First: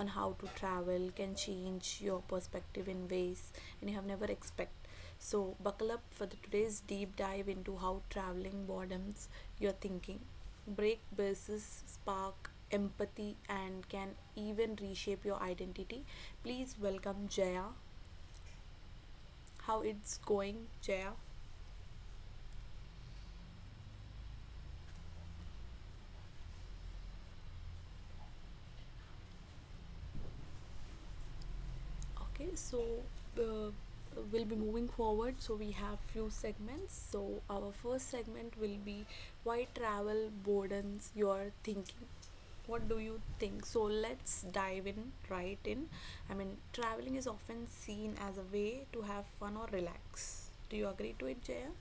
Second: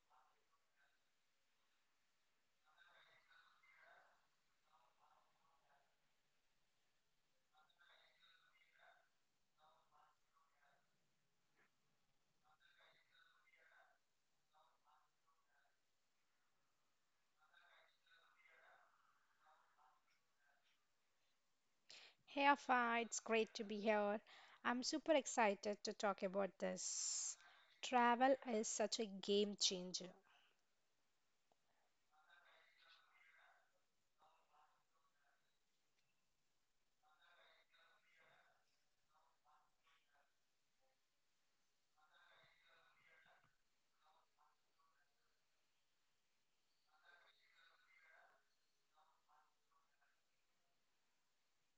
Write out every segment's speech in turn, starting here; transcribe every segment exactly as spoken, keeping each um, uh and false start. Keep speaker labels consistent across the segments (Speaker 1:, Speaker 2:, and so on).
Speaker 1: on how to travel can change your perspective in ways and you have never expected. So, buckle up for the today's deep dive into how traveling broadens your thinking, break bases, spark empathy, and can even reshape your identity. Please welcome Jaya. How it's going, Jaya?
Speaker 2: Hey Afa, it's great to be here. I'm super excited to talk about this. Travel is such a game changer.
Speaker 1: Okay, so uh, we'll be moving forward. So we have few segments. So our first segment will be why travel broadens your thinking. What do you think? So let's dive in right in. I mean, traveling is often seen as a way to have fun or relax. Do you agree to it, Jaya?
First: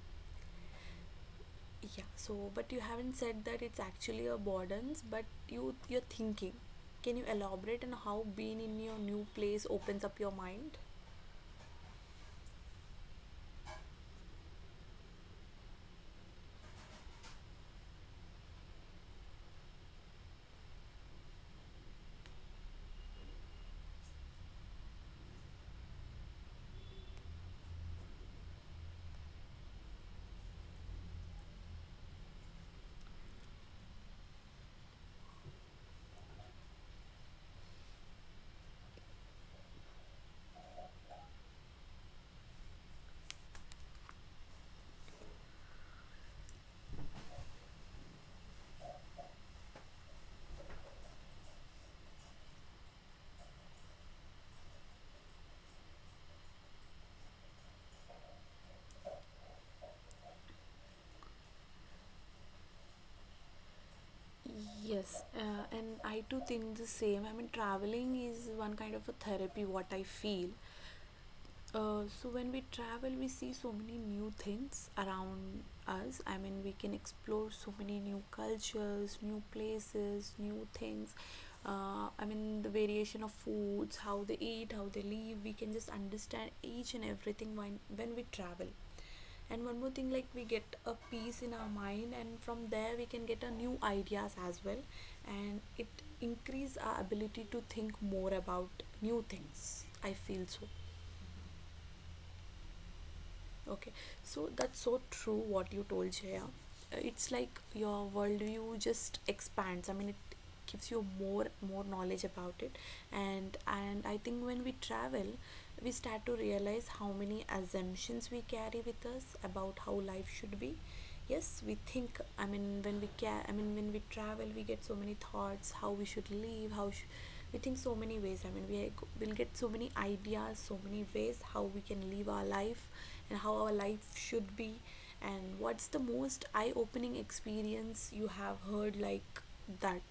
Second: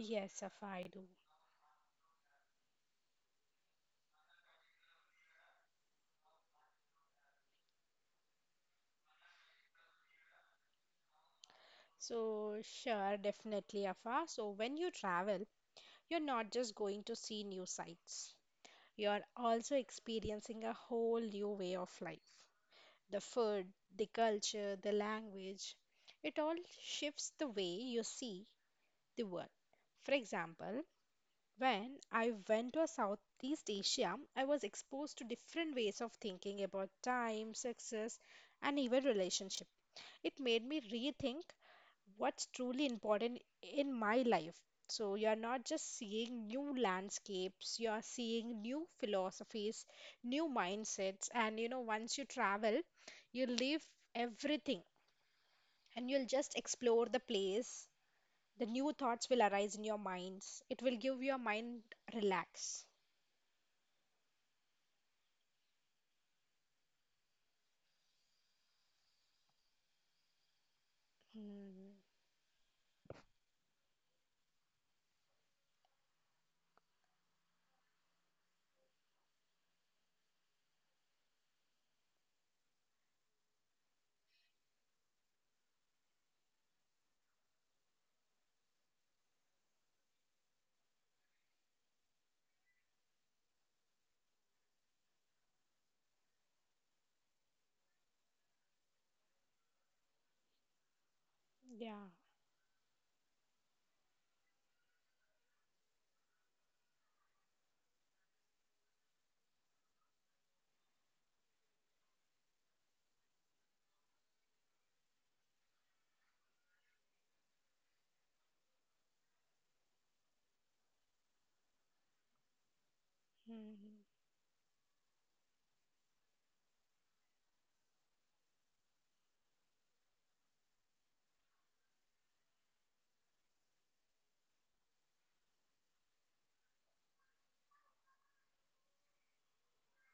Speaker 2: Yes, Afa, I do.
Speaker 1: Yeah, so but you haven't said that it's actually a burdens. But you you're thinking. Can you elaborate on how being in your new place opens up your mind?
Speaker 2: So, sure, definitely, Afa. So, when you travel, you're not just going to see new sights, you're also experiencing a whole new way of life. The food, the culture, the language, it all shifts the way you see the world. For example, when I went to Southeast Asia, I was exposed to different ways of thinking about time, success, and even relationship. It made me rethink what's truly important in my life. So you're not just seeing new landscapes, you're seeing new philosophies, new mindsets, and you know, once you travel, you leave everything and you'll just explore the place. The new thoughts will arise in your minds. It will give your mind relax.
Speaker 1: Yes, uh, and I too think the same. I mean, traveling is one kind of a therapy, what I feel.
Speaker 2: Mm,
Speaker 1: Uh, so when we travel, we see so many new things around us. I mean, we can explore so many new cultures, new places, new things. Uh, I mean, the variation of foods, how they eat, how they live. We can just understand each and everything when when we travel. And one more thing, like we get a peace in our mind, and from there we can get a new ideas as well, and it increase our ability to think more about new things. I feel so.
Speaker 2: yeah.
Speaker 1: Okay, so that's so true what you told, Jaya. Uh, It's like your worldview just expands. I mean, it gives you more more knowledge about it, and and I think when we travel, we start to realize how many assumptions we carry with us about how life should be. Yes, we think, I mean when we ca. I mean when we
Speaker 2: Mhm.
Speaker 1: travel we get so many thoughts how we should live, how sh- we think so many ways. I mean, we will get so many ideas, so many ways how we can live our life and how our life should be. And what's the most eye opening experience you have heard like that?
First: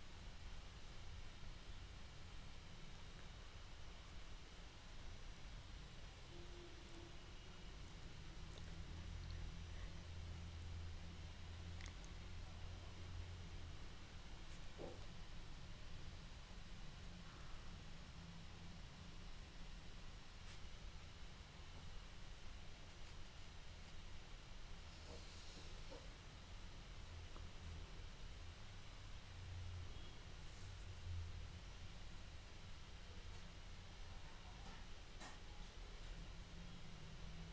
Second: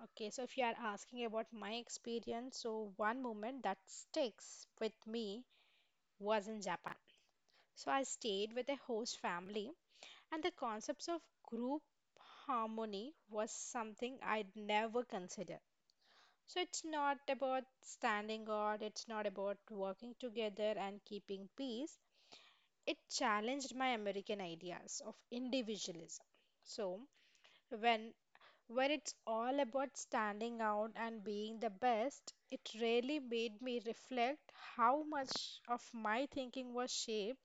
Speaker 2: Okay, so if you are asking about my experience, so one moment that sticks with me was in Japan. So I stayed with a host family, and the concepts of group harmony was something I'd never considered. So it's not about standing guard, it's not about working together and keeping peace. It challenged my American ideas of individualism. So, when where it's all about standing out and being the best, it really made me reflect how much of my thinking was shaped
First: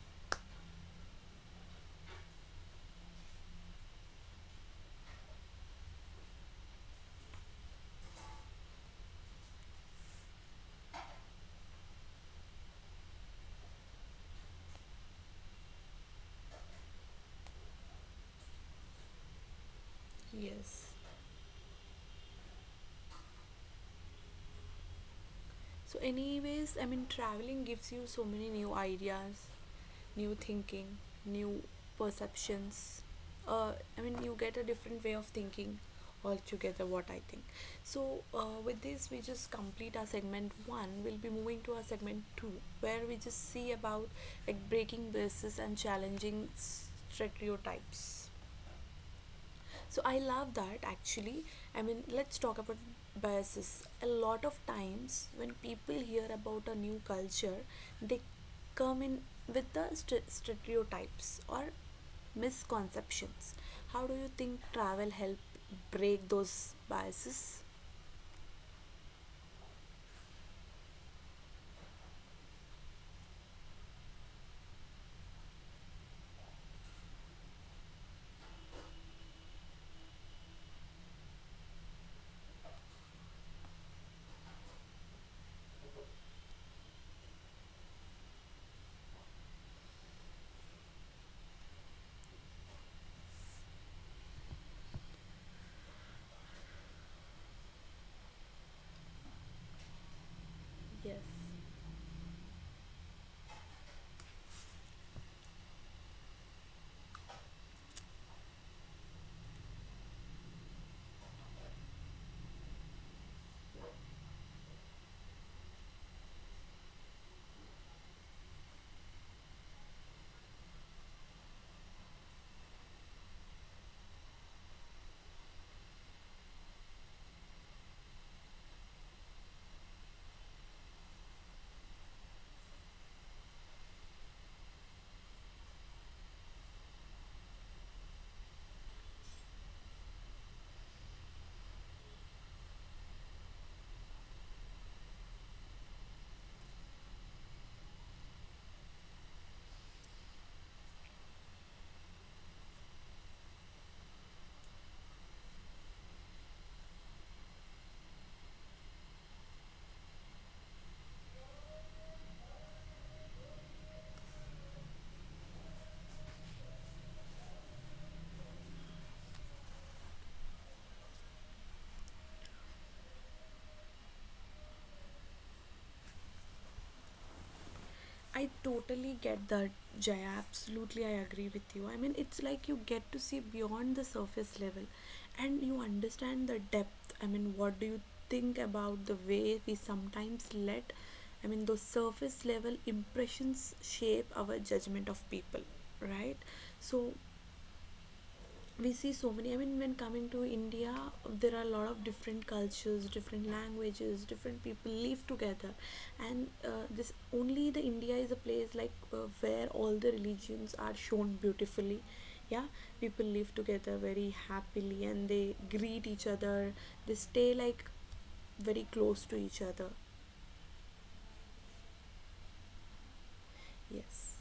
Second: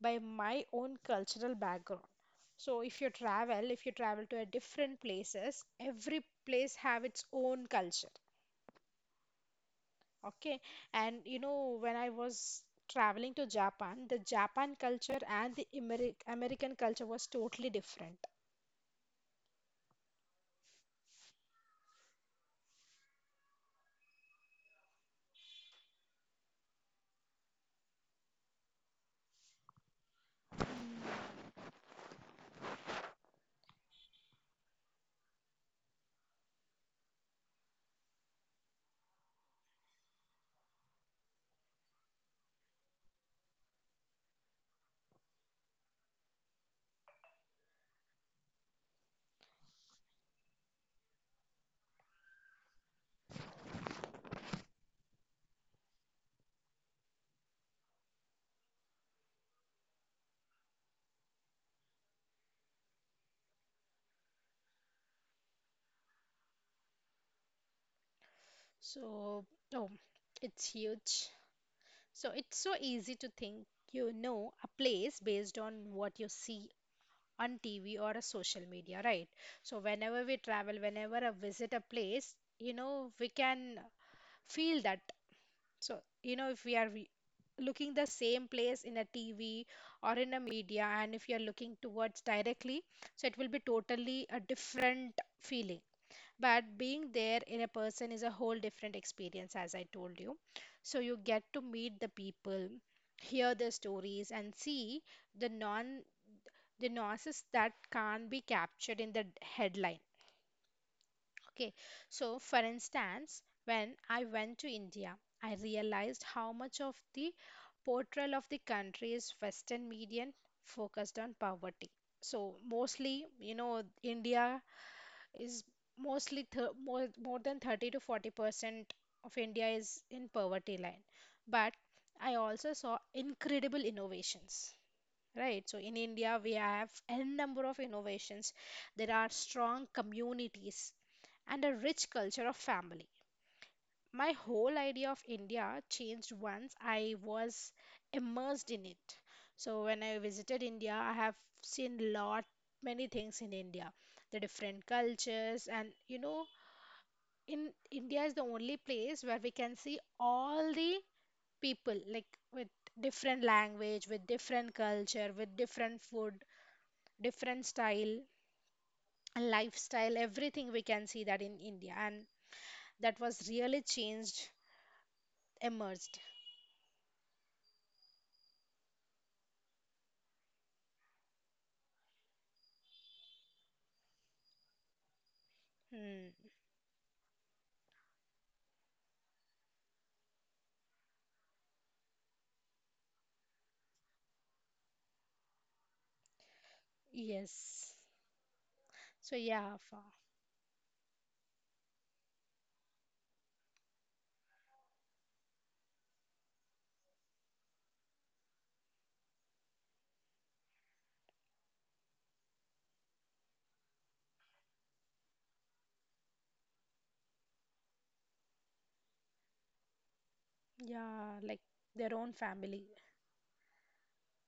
Speaker 2: by my own cultural background. So if you travel, if you travel to a different places, every place have its own culture. Okay. And you know, when I was traveling to Japan, the Japan culture and the Ameri American culture was totally different.
Speaker 1: Yes. So anyways, I mean, traveling gives you so many new ideas, new thinking, new perceptions. Uh, I mean, you get a different way of thinking altogether, what I think. So uh, with this, we just complete our segment one. We'll be moving to our segment two, where we just see about like breaking bases and challenging stereotypes. So I love that actually. I mean, let's talk about biases. A lot of times when people hear about a new culture, they come in with the st- stereotypes or misconceptions. How do you think travel help break those biases?
Speaker 2: So, oh, it's huge. So it's so easy to think you know a place based on what you see on T V or a social media, right? So whenever we travel, whenever I visit a place, you know, we can feel that. So, you know, if we are re- looking the same place in a T V or in a media, and if you're looking towards directly, so it will be totally a different feeling. But being there in a person is a whole different experience, as I told you. So you
Speaker 1: Yes.
Speaker 2: get to meet the people, hear their stories, and see the non the nuances that can't be captured in the d- headline. Okay, so for instance, when I went to India, I realized how much of the portrayal of the country's Western media focused on poverty. So mostly, you know, India is mostly th- more, more than thirty to forty percent of India is in poverty line. But I also saw incredible innovations, right? So in India, we have n number of innovations. There are strong communities and a rich culture of family. My whole idea of India changed once I was immersed in it. So when I visited India, I have seen lot many things in India, the different cultures, and you know, in India is the only place where we can see all the people, like, with different language, with different culture, with different food, different style, lifestyle, everything we can see that in India. And that was really changed, emerged.
Speaker 1: I totally get that, Jaya. Absolutely, I agree with you. I mean, it's like you get to see beyond the surface level and you
Speaker 2: Hmm.
Speaker 1: understand the depth. I mean, what do you think about the way we sometimes let, I mean, those surface level impressions shape our judgment of people, right? So,
Speaker 2: Yes.
Speaker 1: we see so
Speaker 2: So
Speaker 1: many, I mean,
Speaker 2: yeah,
Speaker 1: when
Speaker 2: fa
Speaker 1: coming to India there are a lot of different cultures, different languages, different people live together. And uh, this only the India is a place like uh, where all the religions are shown beautifully. Yeah, people live together very happily and they greet each other. They stay like very close to each other.
Speaker 2: yeah, like their own family.
Speaker 1: Yes.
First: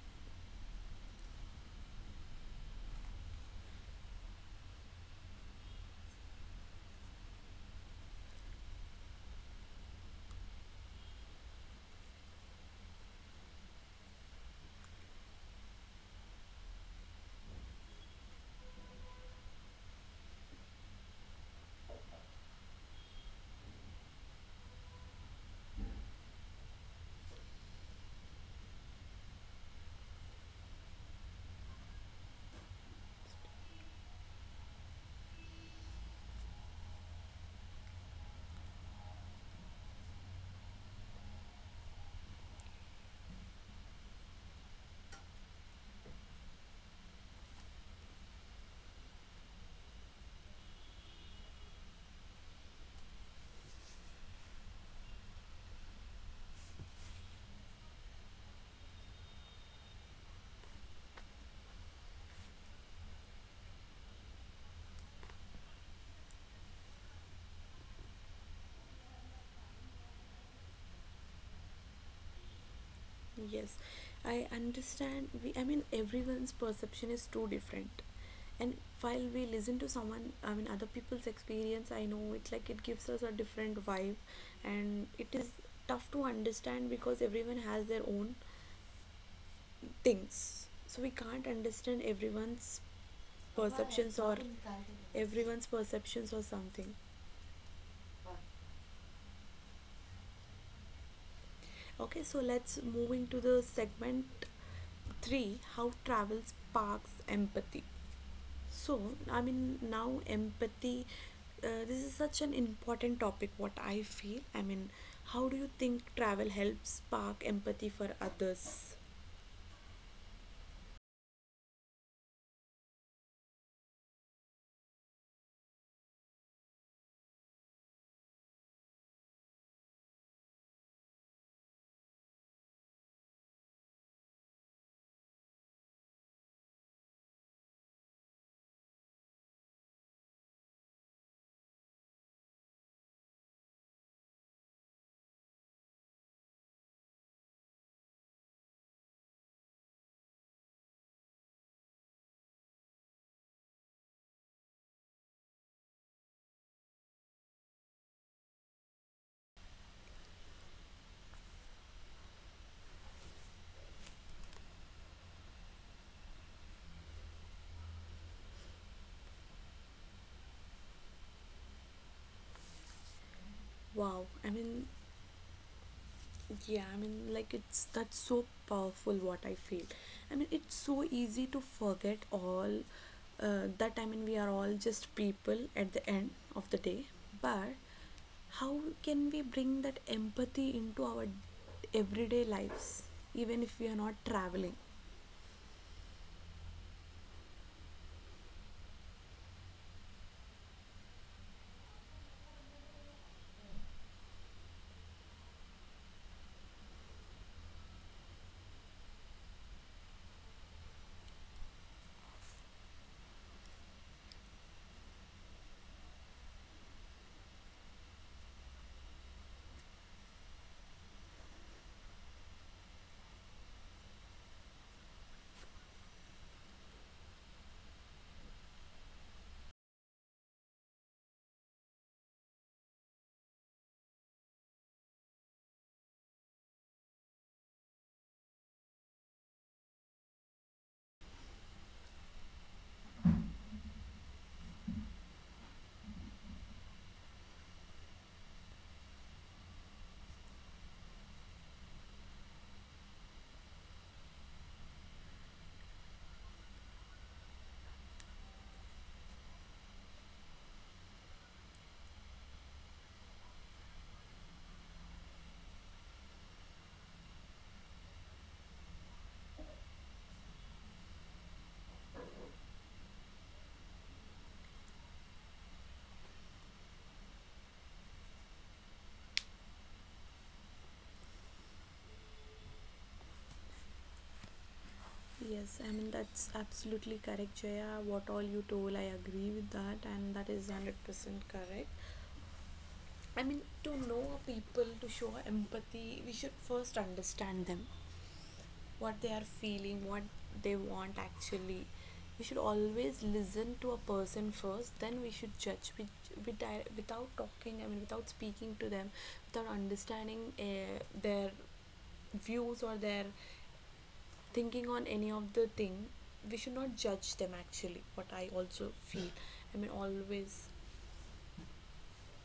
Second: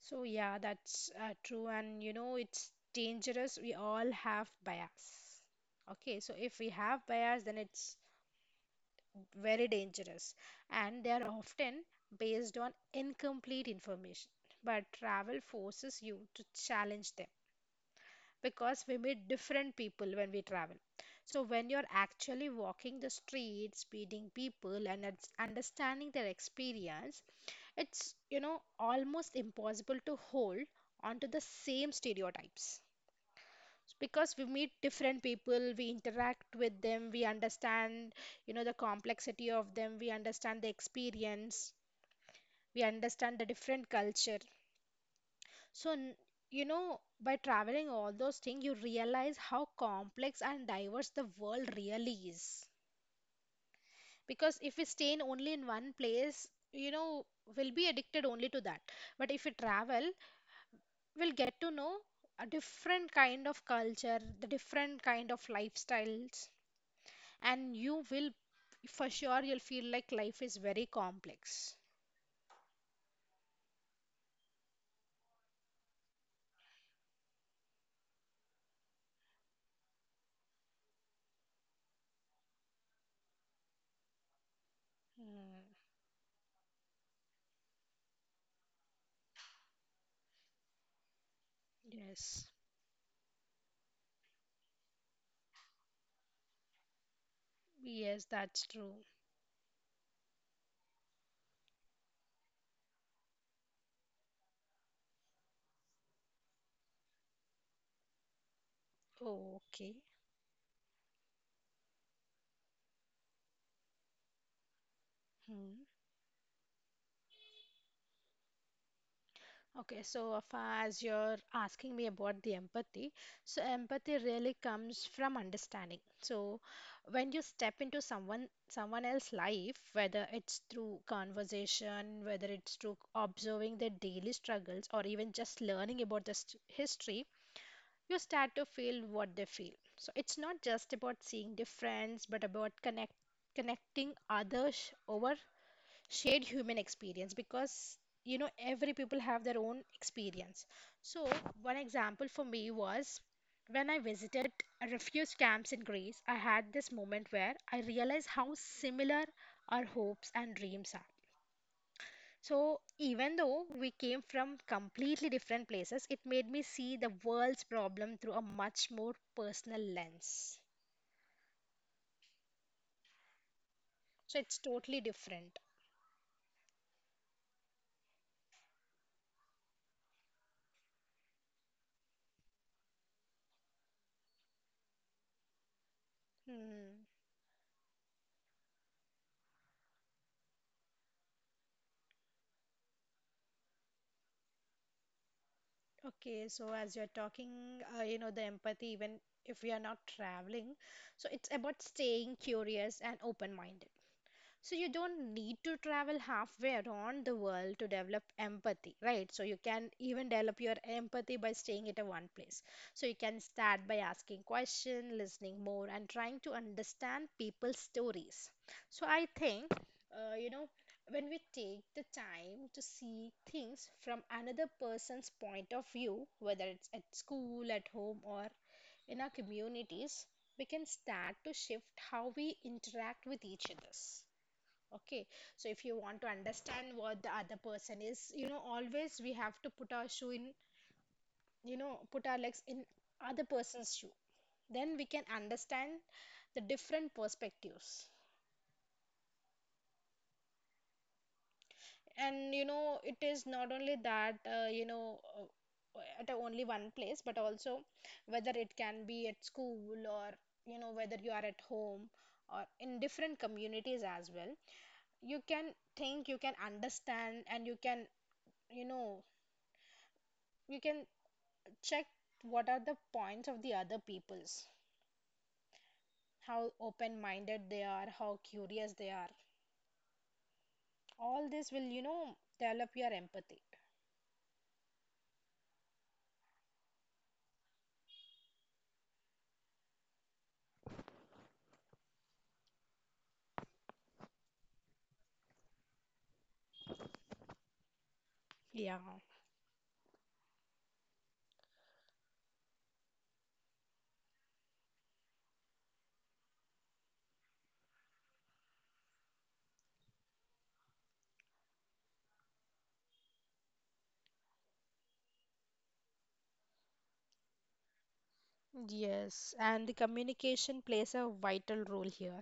Speaker 2: So yeah, that's uh, true. And you know, it's dangerous. We all have bias. Okay, so if we have bias, then it's very dangerous, and they are often based on incomplete information. But travel forces you to challenge them because we meet different people when we travel. So, when you're actually walking the streets, meeting people, and it's understanding their experience, it's you know almost impossible to hold onto the same stereotypes, because we meet different people, we interact with them, we understand, you know, the complexity of them, we understand the experience, we understand the different culture. So n- you know, by traveling all those things, you realize how complex and diverse the world really is, because if we stay in only in one place, you know, we'll be addicted only to that. But if we travel, we'll get to know a different kind of culture, the different kind of lifestyles, and you will, for sure, you'll feel like life is very complex.
Speaker 1: Yes, I understand. We, I mean, everyone's perception is too different. And while we listen to someone, I mean, other people's experience, I know it's like it gives us a different vibe. And it is
Speaker 2: Mm,
Speaker 1: tough to understand because everyone has their own things, so we can't understand
Speaker 2: yes.
Speaker 1: everyone's perceptions or everyone's perceptions or something.
Speaker 2: Yes, that's true.
Speaker 1: Okay, so let's move into the segment three, how travel sparks empathy. So, I mean,
Speaker 2: Oh, okay.
Speaker 1: now empathy, uh, this is such an important topic, what I feel. I mean, how do you
Speaker 2: Hmm.
Speaker 1: think travel helps spark empathy for others?
Speaker 2: Okay, so uh, as you're asking me about the empathy, so empathy really comes from understanding. So when you step into someone someone else's life, whether it's through conversation, whether it's through observing their daily struggles, or even just learning about the st- history, you start to feel what they feel. So it's not just about seeing difference, but about connect connecting others over shared human experience, because you know every people have their own experience. So one example for me was when I visited refugee camps in Greece, I had this moment where I realized how similar our hopes and dreams are. So, even though we came from completely different places, it made me see the world's problem through a much more personal lens.
Speaker 1: Wow.
Speaker 2: So,
Speaker 1: I
Speaker 2: it's
Speaker 1: mean,
Speaker 2: totally different.
Speaker 1: yeah, I mean, like, it's, that's so powerful, what I feel. I mean, it's so easy to forget all uh, that, I mean, we are all just people at the end of the day.
Speaker 2: Hmm.
Speaker 1: But how can we bring that empathy into our everyday lives, even if we are not traveling?
Speaker 2: Okay, so as you're talking, uh, you know, the empathy, even if we are not traveling, so it's about staying curious and open-minded. So you don't need to travel halfway around the world to develop empathy, right? So you can even develop your empathy by staying at a one place. So you can start by asking questions, listening more, and trying to understand people's stories. So I think, uh, you know, when we take the time to see things from another person's point of view, whether it's at school, at home, or in our communities, we can start to shift how we interact with each other. Okay, so if you want to understand what the other person is, you know, always we have to put our shoe in, you know, put our legs in other person's shoe. Then we can understand the different perspectives. And you know, it is not only that, uh, you know, uh, at a only one place, but also whether it can be at school or, you know, whether you are at home or in different communities as well. You can think, you can understand, and you can, you know, you can check what are the points of the other people's, how open minded they are, how curious they are. All this will, you know, develop your empathy.
Speaker 1: Yes, I mean that's absolutely correct, Jaya. What all you told, I agree with that, and that is one hundred percent correct. I mean, to know people, to show empathy, we should first understand them,
Speaker 2: Yeah.
Speaker 1: what they are feeling, what they want actually. We should always listen to a person first, then we should judge. We, we di- without talking, I mean, without speaking to them, without understanding uh, their views or their thinking on any of the thing, we should not judge them actually, what I also feel.
Speaker 2: Yes,
Speaker 1: I
Speaker 2: and
Speaker 1: mean,
Speaker 2: the
Speaker 1: always,
Speaker 2: communication plays a vital role here.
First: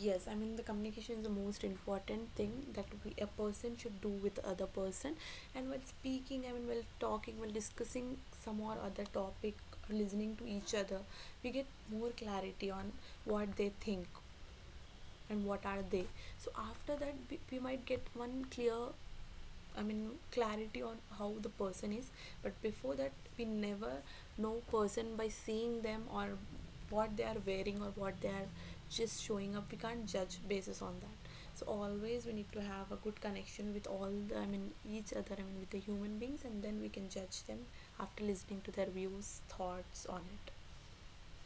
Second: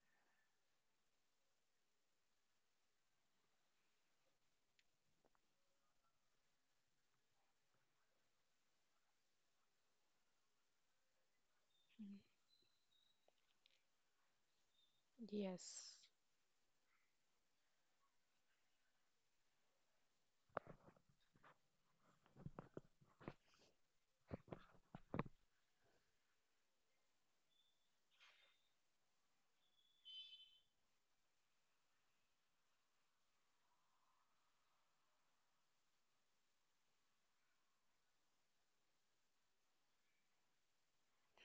Speaker 1: yes, I mean, the communication is the most important thing that we a person should do with the other person. And while speaking, I mean, while talking, while discussing some or other topic, listening to each other, we get more
Speaker 2: Mm.
Speaker 1: clarity on what they think and what are
Speaker 2: Yes.
Speaker 1: they. So after that we, we might get one clear, I mean, clarity on how the person is. But before that, we never know person by seeing them or what they are wearing or what they are just showing up. We can't judge basis on that. So always we need to have a good connection with all the, I mean, each other, I mean, with the human beings, and then we can judge them after listening to their views, thoughts on it.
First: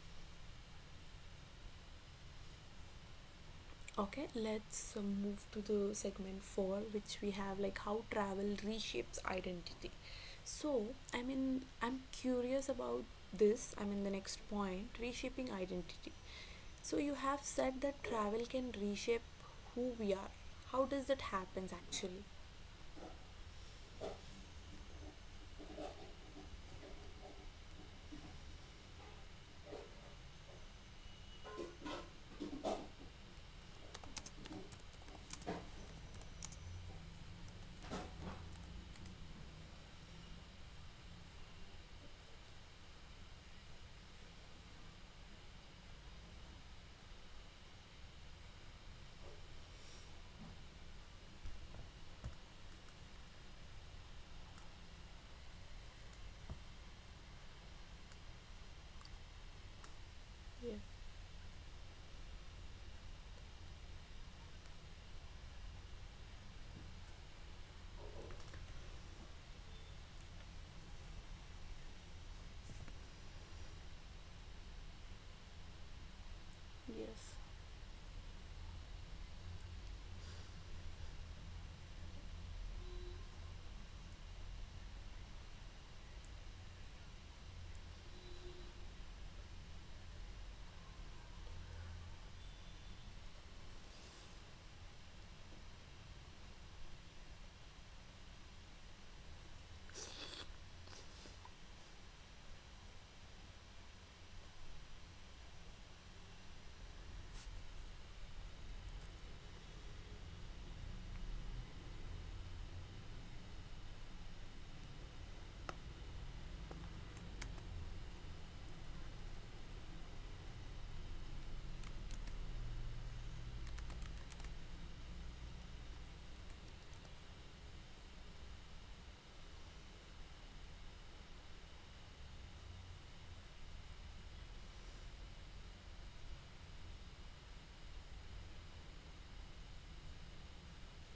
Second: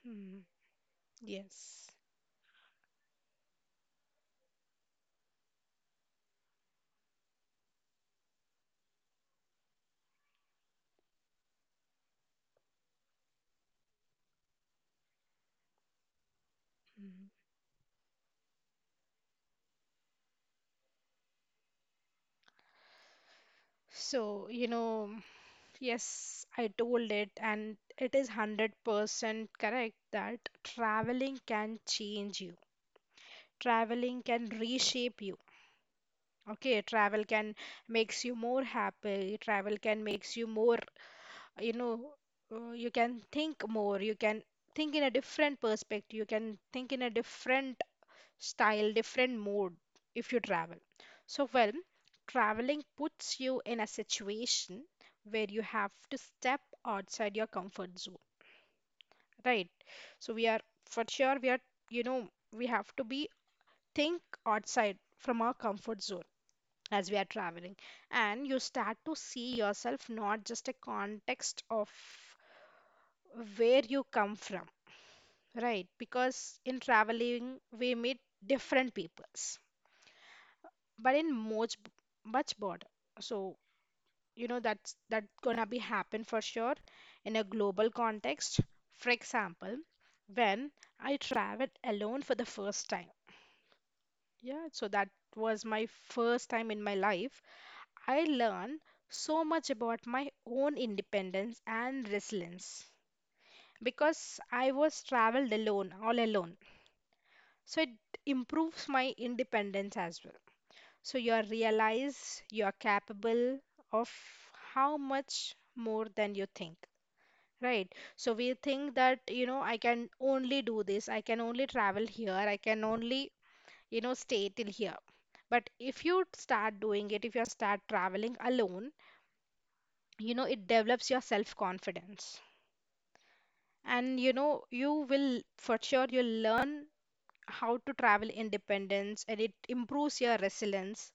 Speaker 2: Hmm. Yes.
Speaker 1: Okay, let's uh, move to the segment four, which we have like how travel reshapes identity. So, I mean, I'm curious about this. I mean, the next point reshaping identity. So,
Speaker 2: Mm.
Speaker 1: you have said that travel can reshape who we are. How does that happens actually?
Speaker 2: So, you know, yes, I told it, and it is one hundred percent correct that traveling can change you. Traveling can reshape you. Okay, travel can makes you more happy. Travel can makes you more, you know, uh, you can think more. You can think in a different perspective. You can think in a different style, different mode if you travel. So, well, traveling puts you in a situation where you have to step outside your comfort zone, right? So we are
Speaker 1: Yeah.
Speaker 2: for sure we are, you know, we have to be think outside from our comfort zone as we are traveling, and you start to see yourself not just a context of where you come from, right? Because in
Speaker 1: Yes.
Speaker 2: traveling we meet different peoples, but in much much border. So you know that's that's gonna be happen for sure in a global context. For example, when I traveled alone for the first time, yeah, so that was my first time in my life, I learn so much about my own independence and resilience, because I was traveled alone, all alone. So it improves my independence as well. So you are realize you are capable of how much more than you think. Right. So we think that, you know, I can only do this, I can only travel here, I can only, you know, stay till here. But if you start doing it, if you start traveling alone, you know it develops your self confidence, and you know you will, for sure, you'll learn how to travel independence, and it improves your resilience.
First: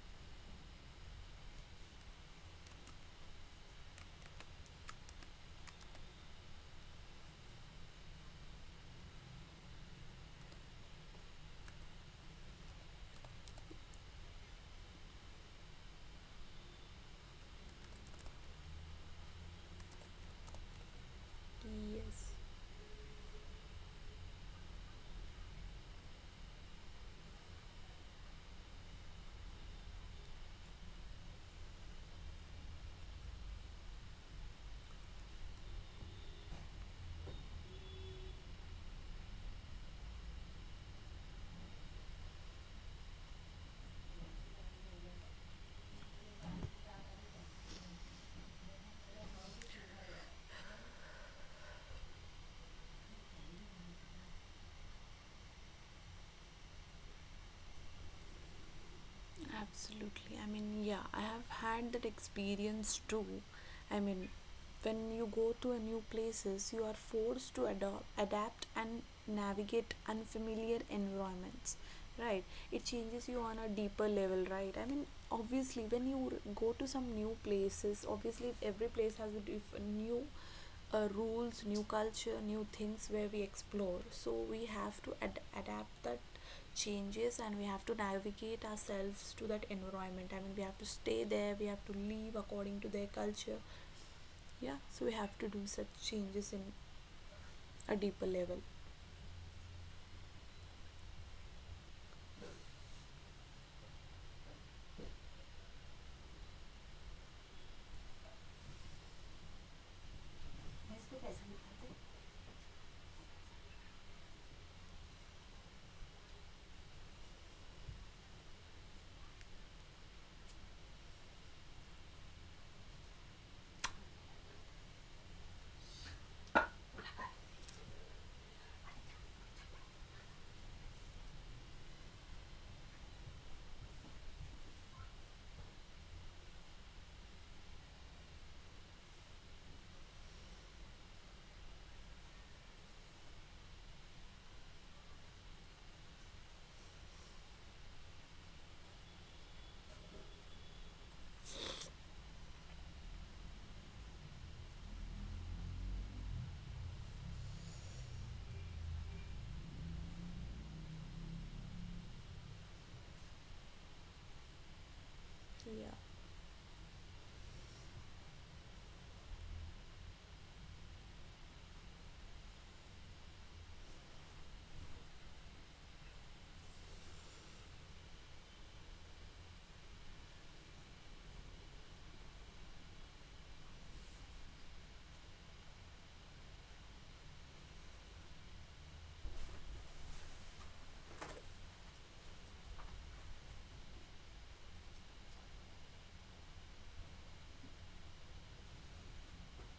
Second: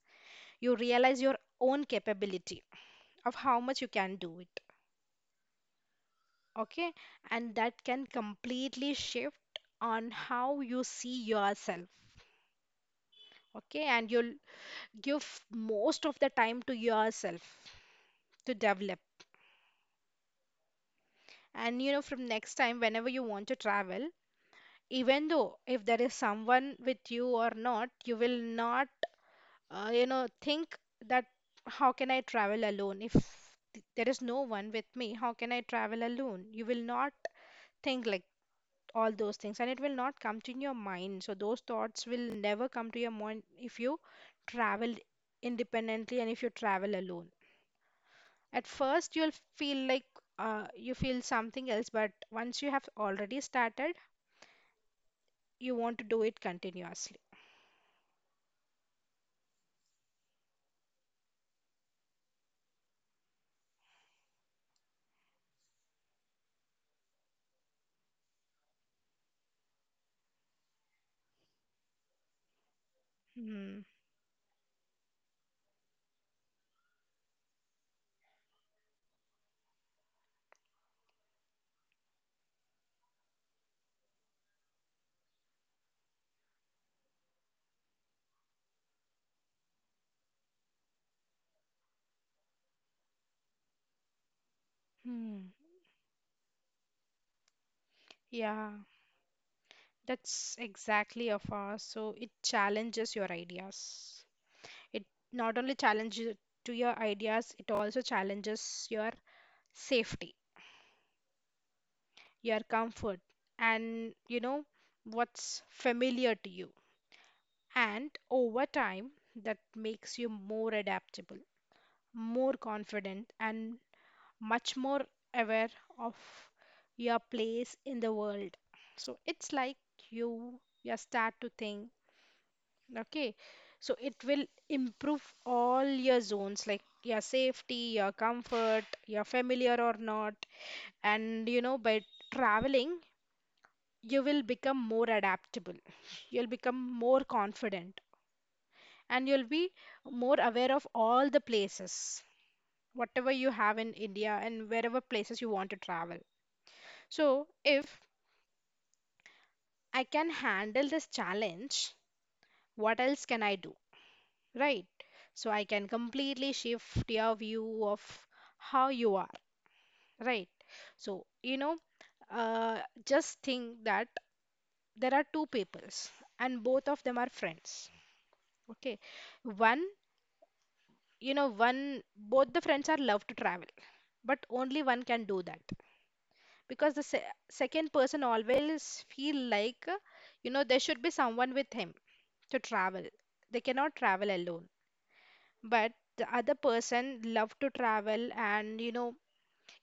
Speaker 2: You realize your own capability of how much you can do it. Okay. And that can completely shift on how you see yourself. Okay. And you'll give most of the time to yourself to develop. And you know, from
Speaker 1: Yes.
Speaker 2: next time, whenever you want to travel, even though if there is someone with you or not, you will not, uh, you know, think that how can I travel alone, if th- there is no one with me, how can I travel alone. You will not think like all those things, and it will not come to your mind. So those thoughts will never come to your mind if you travel independently. And if you travel alone, at first you'll feel like, uh, you feel something else, but once you have already started, you want to do it continuously.
Speaker 1: Absolutely. I mean, yeah, I have had that experience too. I mean, when you go to a new places, you are forced to adopt, adapt and navigate unfamiliar environments, right? It changes you on a
Speaker 2: Hmm.
Speaker 1: deeper level, right? I mean, obviously, when you r- go to some new places, obviously, if every place has a diff- new uh, rules, new culture, new things where we explore. So we have to ad- adapt that changes and we have to navigate ourselves to that environment. I mean, we have to stay there, we have to live according to their culture. Yeah, so we have to
Speaker 2: Hmm.
Speaker 1: do such changes in a deeper level.
Speaker 2: Yeah, that's exactly a far. So it challenges your ideas. It not only challenges to your ideas, it also challenges your safety, your comfort, and you know what's familiar to you. And over time, that makes you more adaptable, more confident, and much more aware of your place in the world. So it's like you you start to think, okay, so it will improve all your zones like your safety, your comfort, your familiar or not. And you know, by traveling, you will become more adaptable, you'll become more confident, and you'll be more aware of all the places, whatever you have in India and wherever places you want to travel. So, if I can handle this challenge, what else can I do, right? So I can
Speaker 1: Yeah.
Speaker 2: completely shift your view of how you are, right? So, you know, uh, just think that there are two peoples and both of them are friends, okay? One, you know, one, both the friends are love to travel, but only one can do that because the se second person always feel like, uh, you know, there should be someone with him to travel. They cannot travel alone, but the other person love to travel, and you know,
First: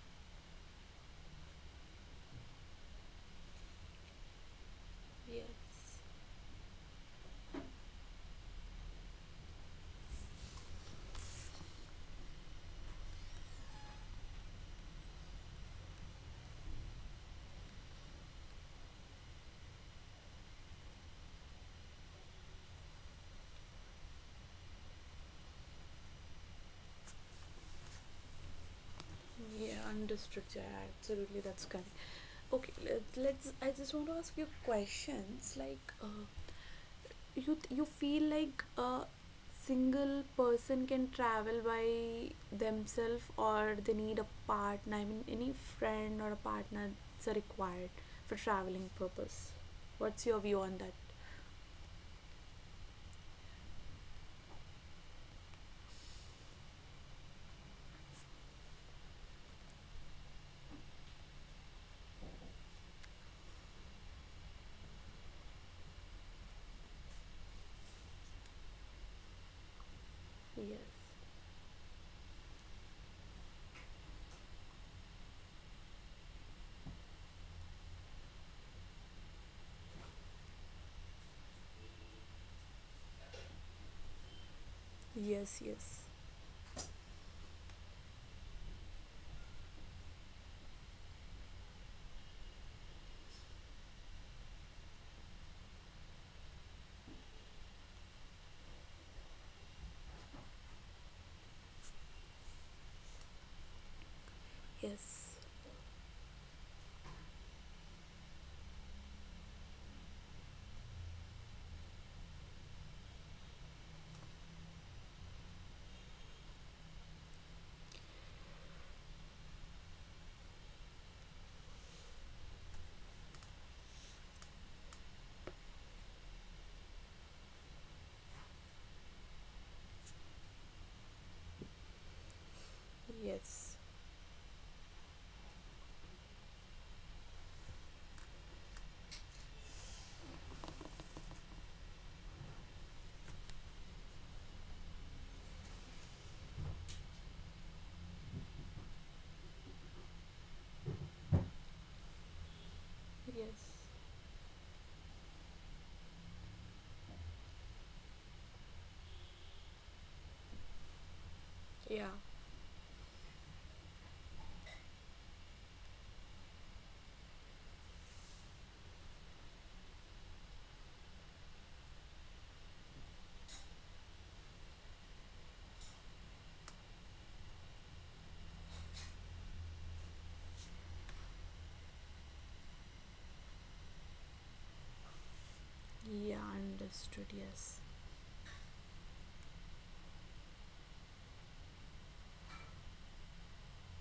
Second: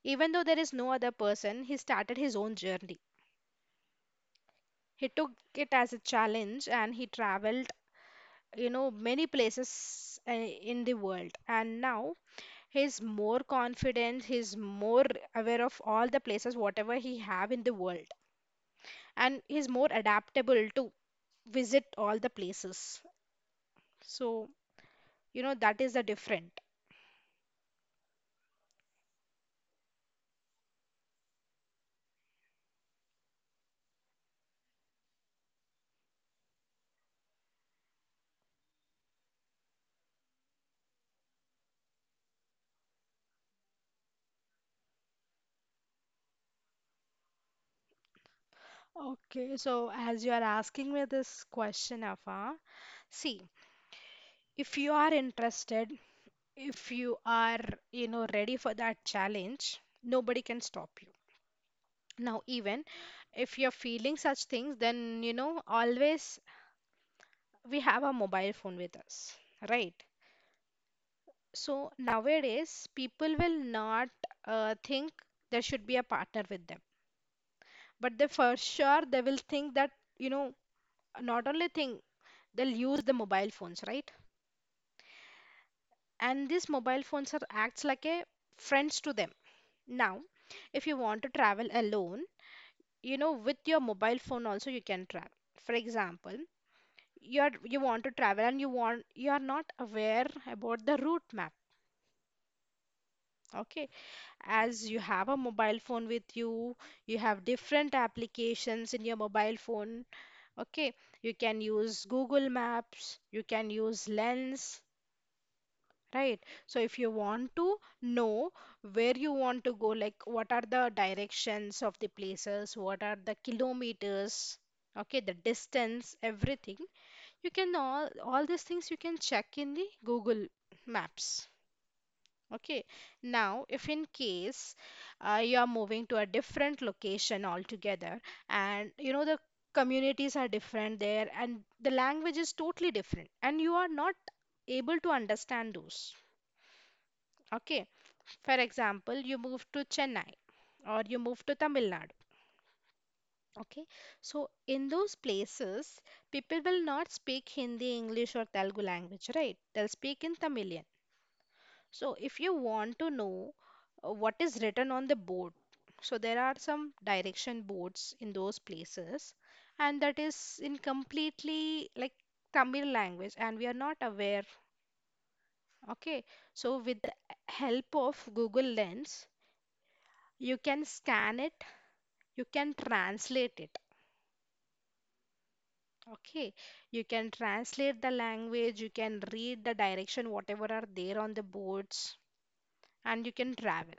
Speaker 2: even though there is no other person, he started his own journey. He took it as a
Speaker 1: Yes.
Speaker 2: challenge and he traveled, you know, many places uh, in the world. And now he's more confident, he's more aware of all the places, whatever he have in the world. And he's more adaptable to visit all the places. So, you know, that is the different.
Speaker 1: Yeah, understood. Yeah, absolutely. That's correct. Okay, let, let's. I just want to ask you questions like, uh, you th- you feel like a single person can travel by themselves or they need a partner, I mean, any friend or a partner is required for traveling purpose?
Speaker 2: Okay, so as
Speaker 1: What's
Speaker 2: you
Speaker 1: your
Speaker 2: are
Speaker 1: view on
Speaker 2: asking
Speaker 1: that?
Speaker 2: me this question, Afa, see, if you are interested, if you are, you know, ready for that challenge, nobody can stop you now. Even if you're feeling such things, then you know, always we have a mobile phone with us, right?
Speaker 1: Yes.
Speaker 2: So nowadays people will not uh, think there should be a partner with them, but they for sure they will think that, you know, not only think, they'll use the mobile phones, right?
Speaker 1: Yes, yes.
Speaker 2: And these mobile phones are acts like a friends to them. Now if you want to travel alone, you know, with your mobile phone also you can travel. For example, you are you want to travel and you want you are not aware about the route map, okay? As you have
Speaker 1: Yes.
Speaker 2: a mobile phone with you, you have different applications in your mobile phone, okay? You can use Google Maps, you can use Lens. Right. So if you want to know where you want to go, like what are the directions of the places, what are the kilometers, okay, the distance, everything, you can all all these things you can check in the Google Maps. Okay. Now,
Speaker 1: Yes.
Speaker 2: if in case uh, you are moving to a different location altogether, and you know the communities are different there, and the language is totally different, and you are not able to understand those. Okay. For example, you move to Chennai or you move to Tamil Nadu.
Speaker 1: Yes.
Speaker 2: Okay, so in those places, people will not speak Hindi, English, or Telugu language, right? They'll speak in Tamilian.
Speaker 1: Yeah.
Speaker 2: So, if you want to know uh, what is written on the board, so there are some direction boards in those places, and that is in completely like Tamil language, and we are not aware. Okay, so with the help of Google Lens, you can scan it, you can translate it,
Speaker 1: Yeah,
Speaker 2: okay,
Speaker 1: understood.
Speaker 2: you
Speaker 1: Understood.
Speaker 2: can
Speaker 1: Yes.
Speaker 2: translate the language, you can read the direction whatever are there on the boards, and you can travel,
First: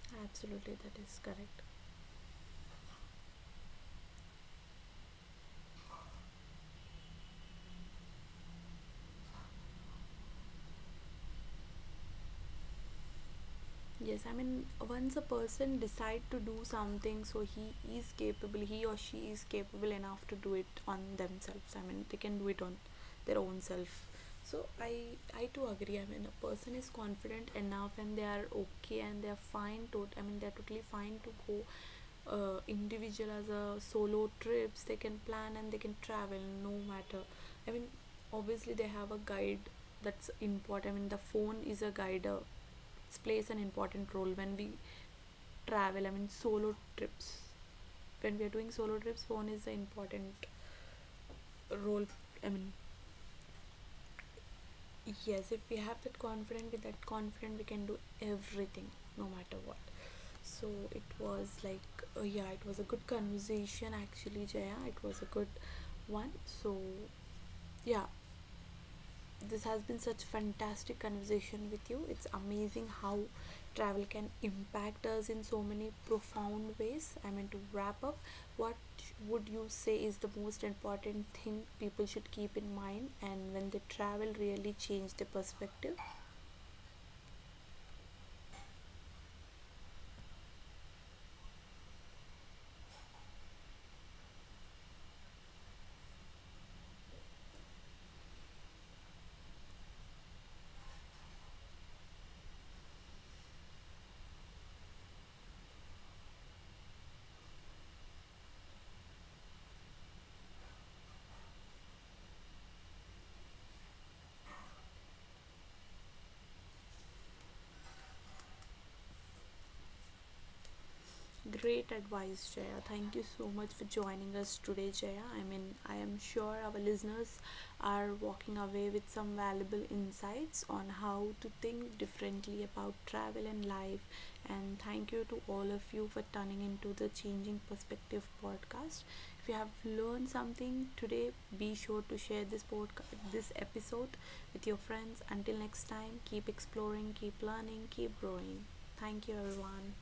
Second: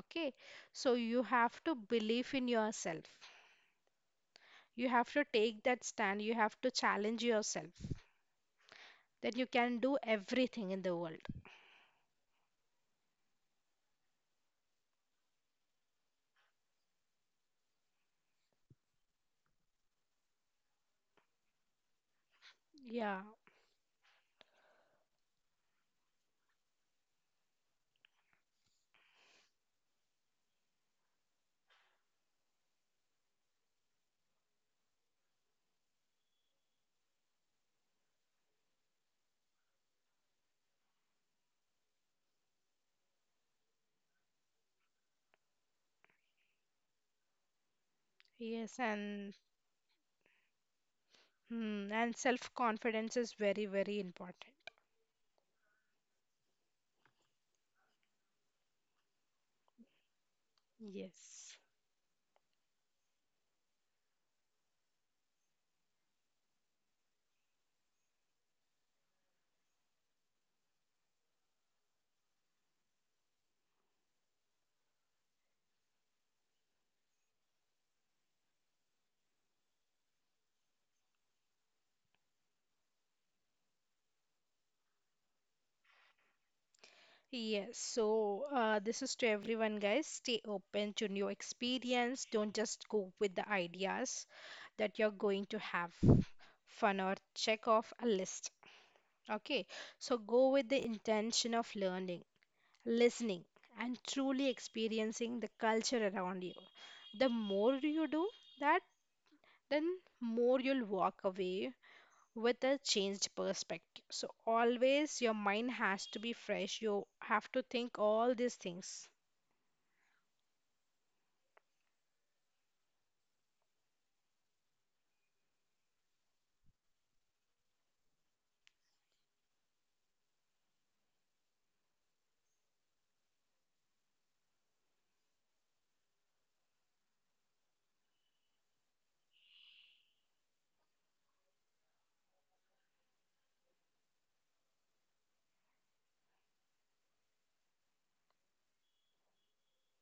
Speaker 2: okay?
Speaker 1: Absolutely,
Speaker 2: So
Speaker 1: that is
Speaker 2: you have
Speaker 1: correct.
Speaker 2: to believe in yourself, you have to take that stand, you have to challenge yourself that you can do everything in the world.
Speaker 1: Yes, I mean, once a person decide to do something, so he is capable, he or she is capable enough to do it on themselves. I mean, they can do it on
Speaker 2: Yeah.
Speaker 1: their own self. So I I too agree. I mean, a person is confident enough, and they are okay, and they are fine. To, I mean, they are totally fine to go uh, individual as a solo trips. They can plan and they can travel, no matter. I mean, obviously they have a guide, that's important. I mean, the phone is a guide, uh, plays an important role when we travel. I mean, solo trips. When we are doing
Speaker 2: Yes,
Speaker 1: solo trips,
Speaker 2: and
Speaker 1: phone is the important
Speaker 2: hmm,
Speaker 1: role.
Speaker 2: and
Speaker 1: I
Speaker 2: self
Speaker 1: mean,
Speaker 2: confidence is very very important.
Speaker 1: yes, if we have that confidence, with that confidence, we can do everything, no matter what. So it was
Speaker 2: Yes.
Speaker 1: like, uh, yeah, it was a good conversation actually, Jaya. It was a good one. So yeah, this has been such fantastic conversation with you. It's amazing how travel can impact us in so many profound ways. I mean, to wrap up, what would you say is the most important thing people should keep in mind and when they travel really change their perspective?
Speaker 2: Yes, so uh, this is to everyone, guys. Stay open to new experience. Don't just go with the ideas that you're going to have fun or check off a list. Okay, so go with the intention of learning, listening, and truly experiencing the culture around you. The more you do that, then more you'll walk away with a changed perspective. So always your mind has to be fresh. You have to think all these things
Speaker 1: Great advice, Jaya. Thank you so much for joining us today, Jaya. I mean, I am sure our listeners are walking away with some valuable insights on how to think differently about travel and life. And thank you to all of you for turning into the Changing Perspective podcast. If you have learned something today, be sure to share this podcast, this episode with your friends. Until next time, keep exploring, keep learning, keep growing. Thank you, everyone.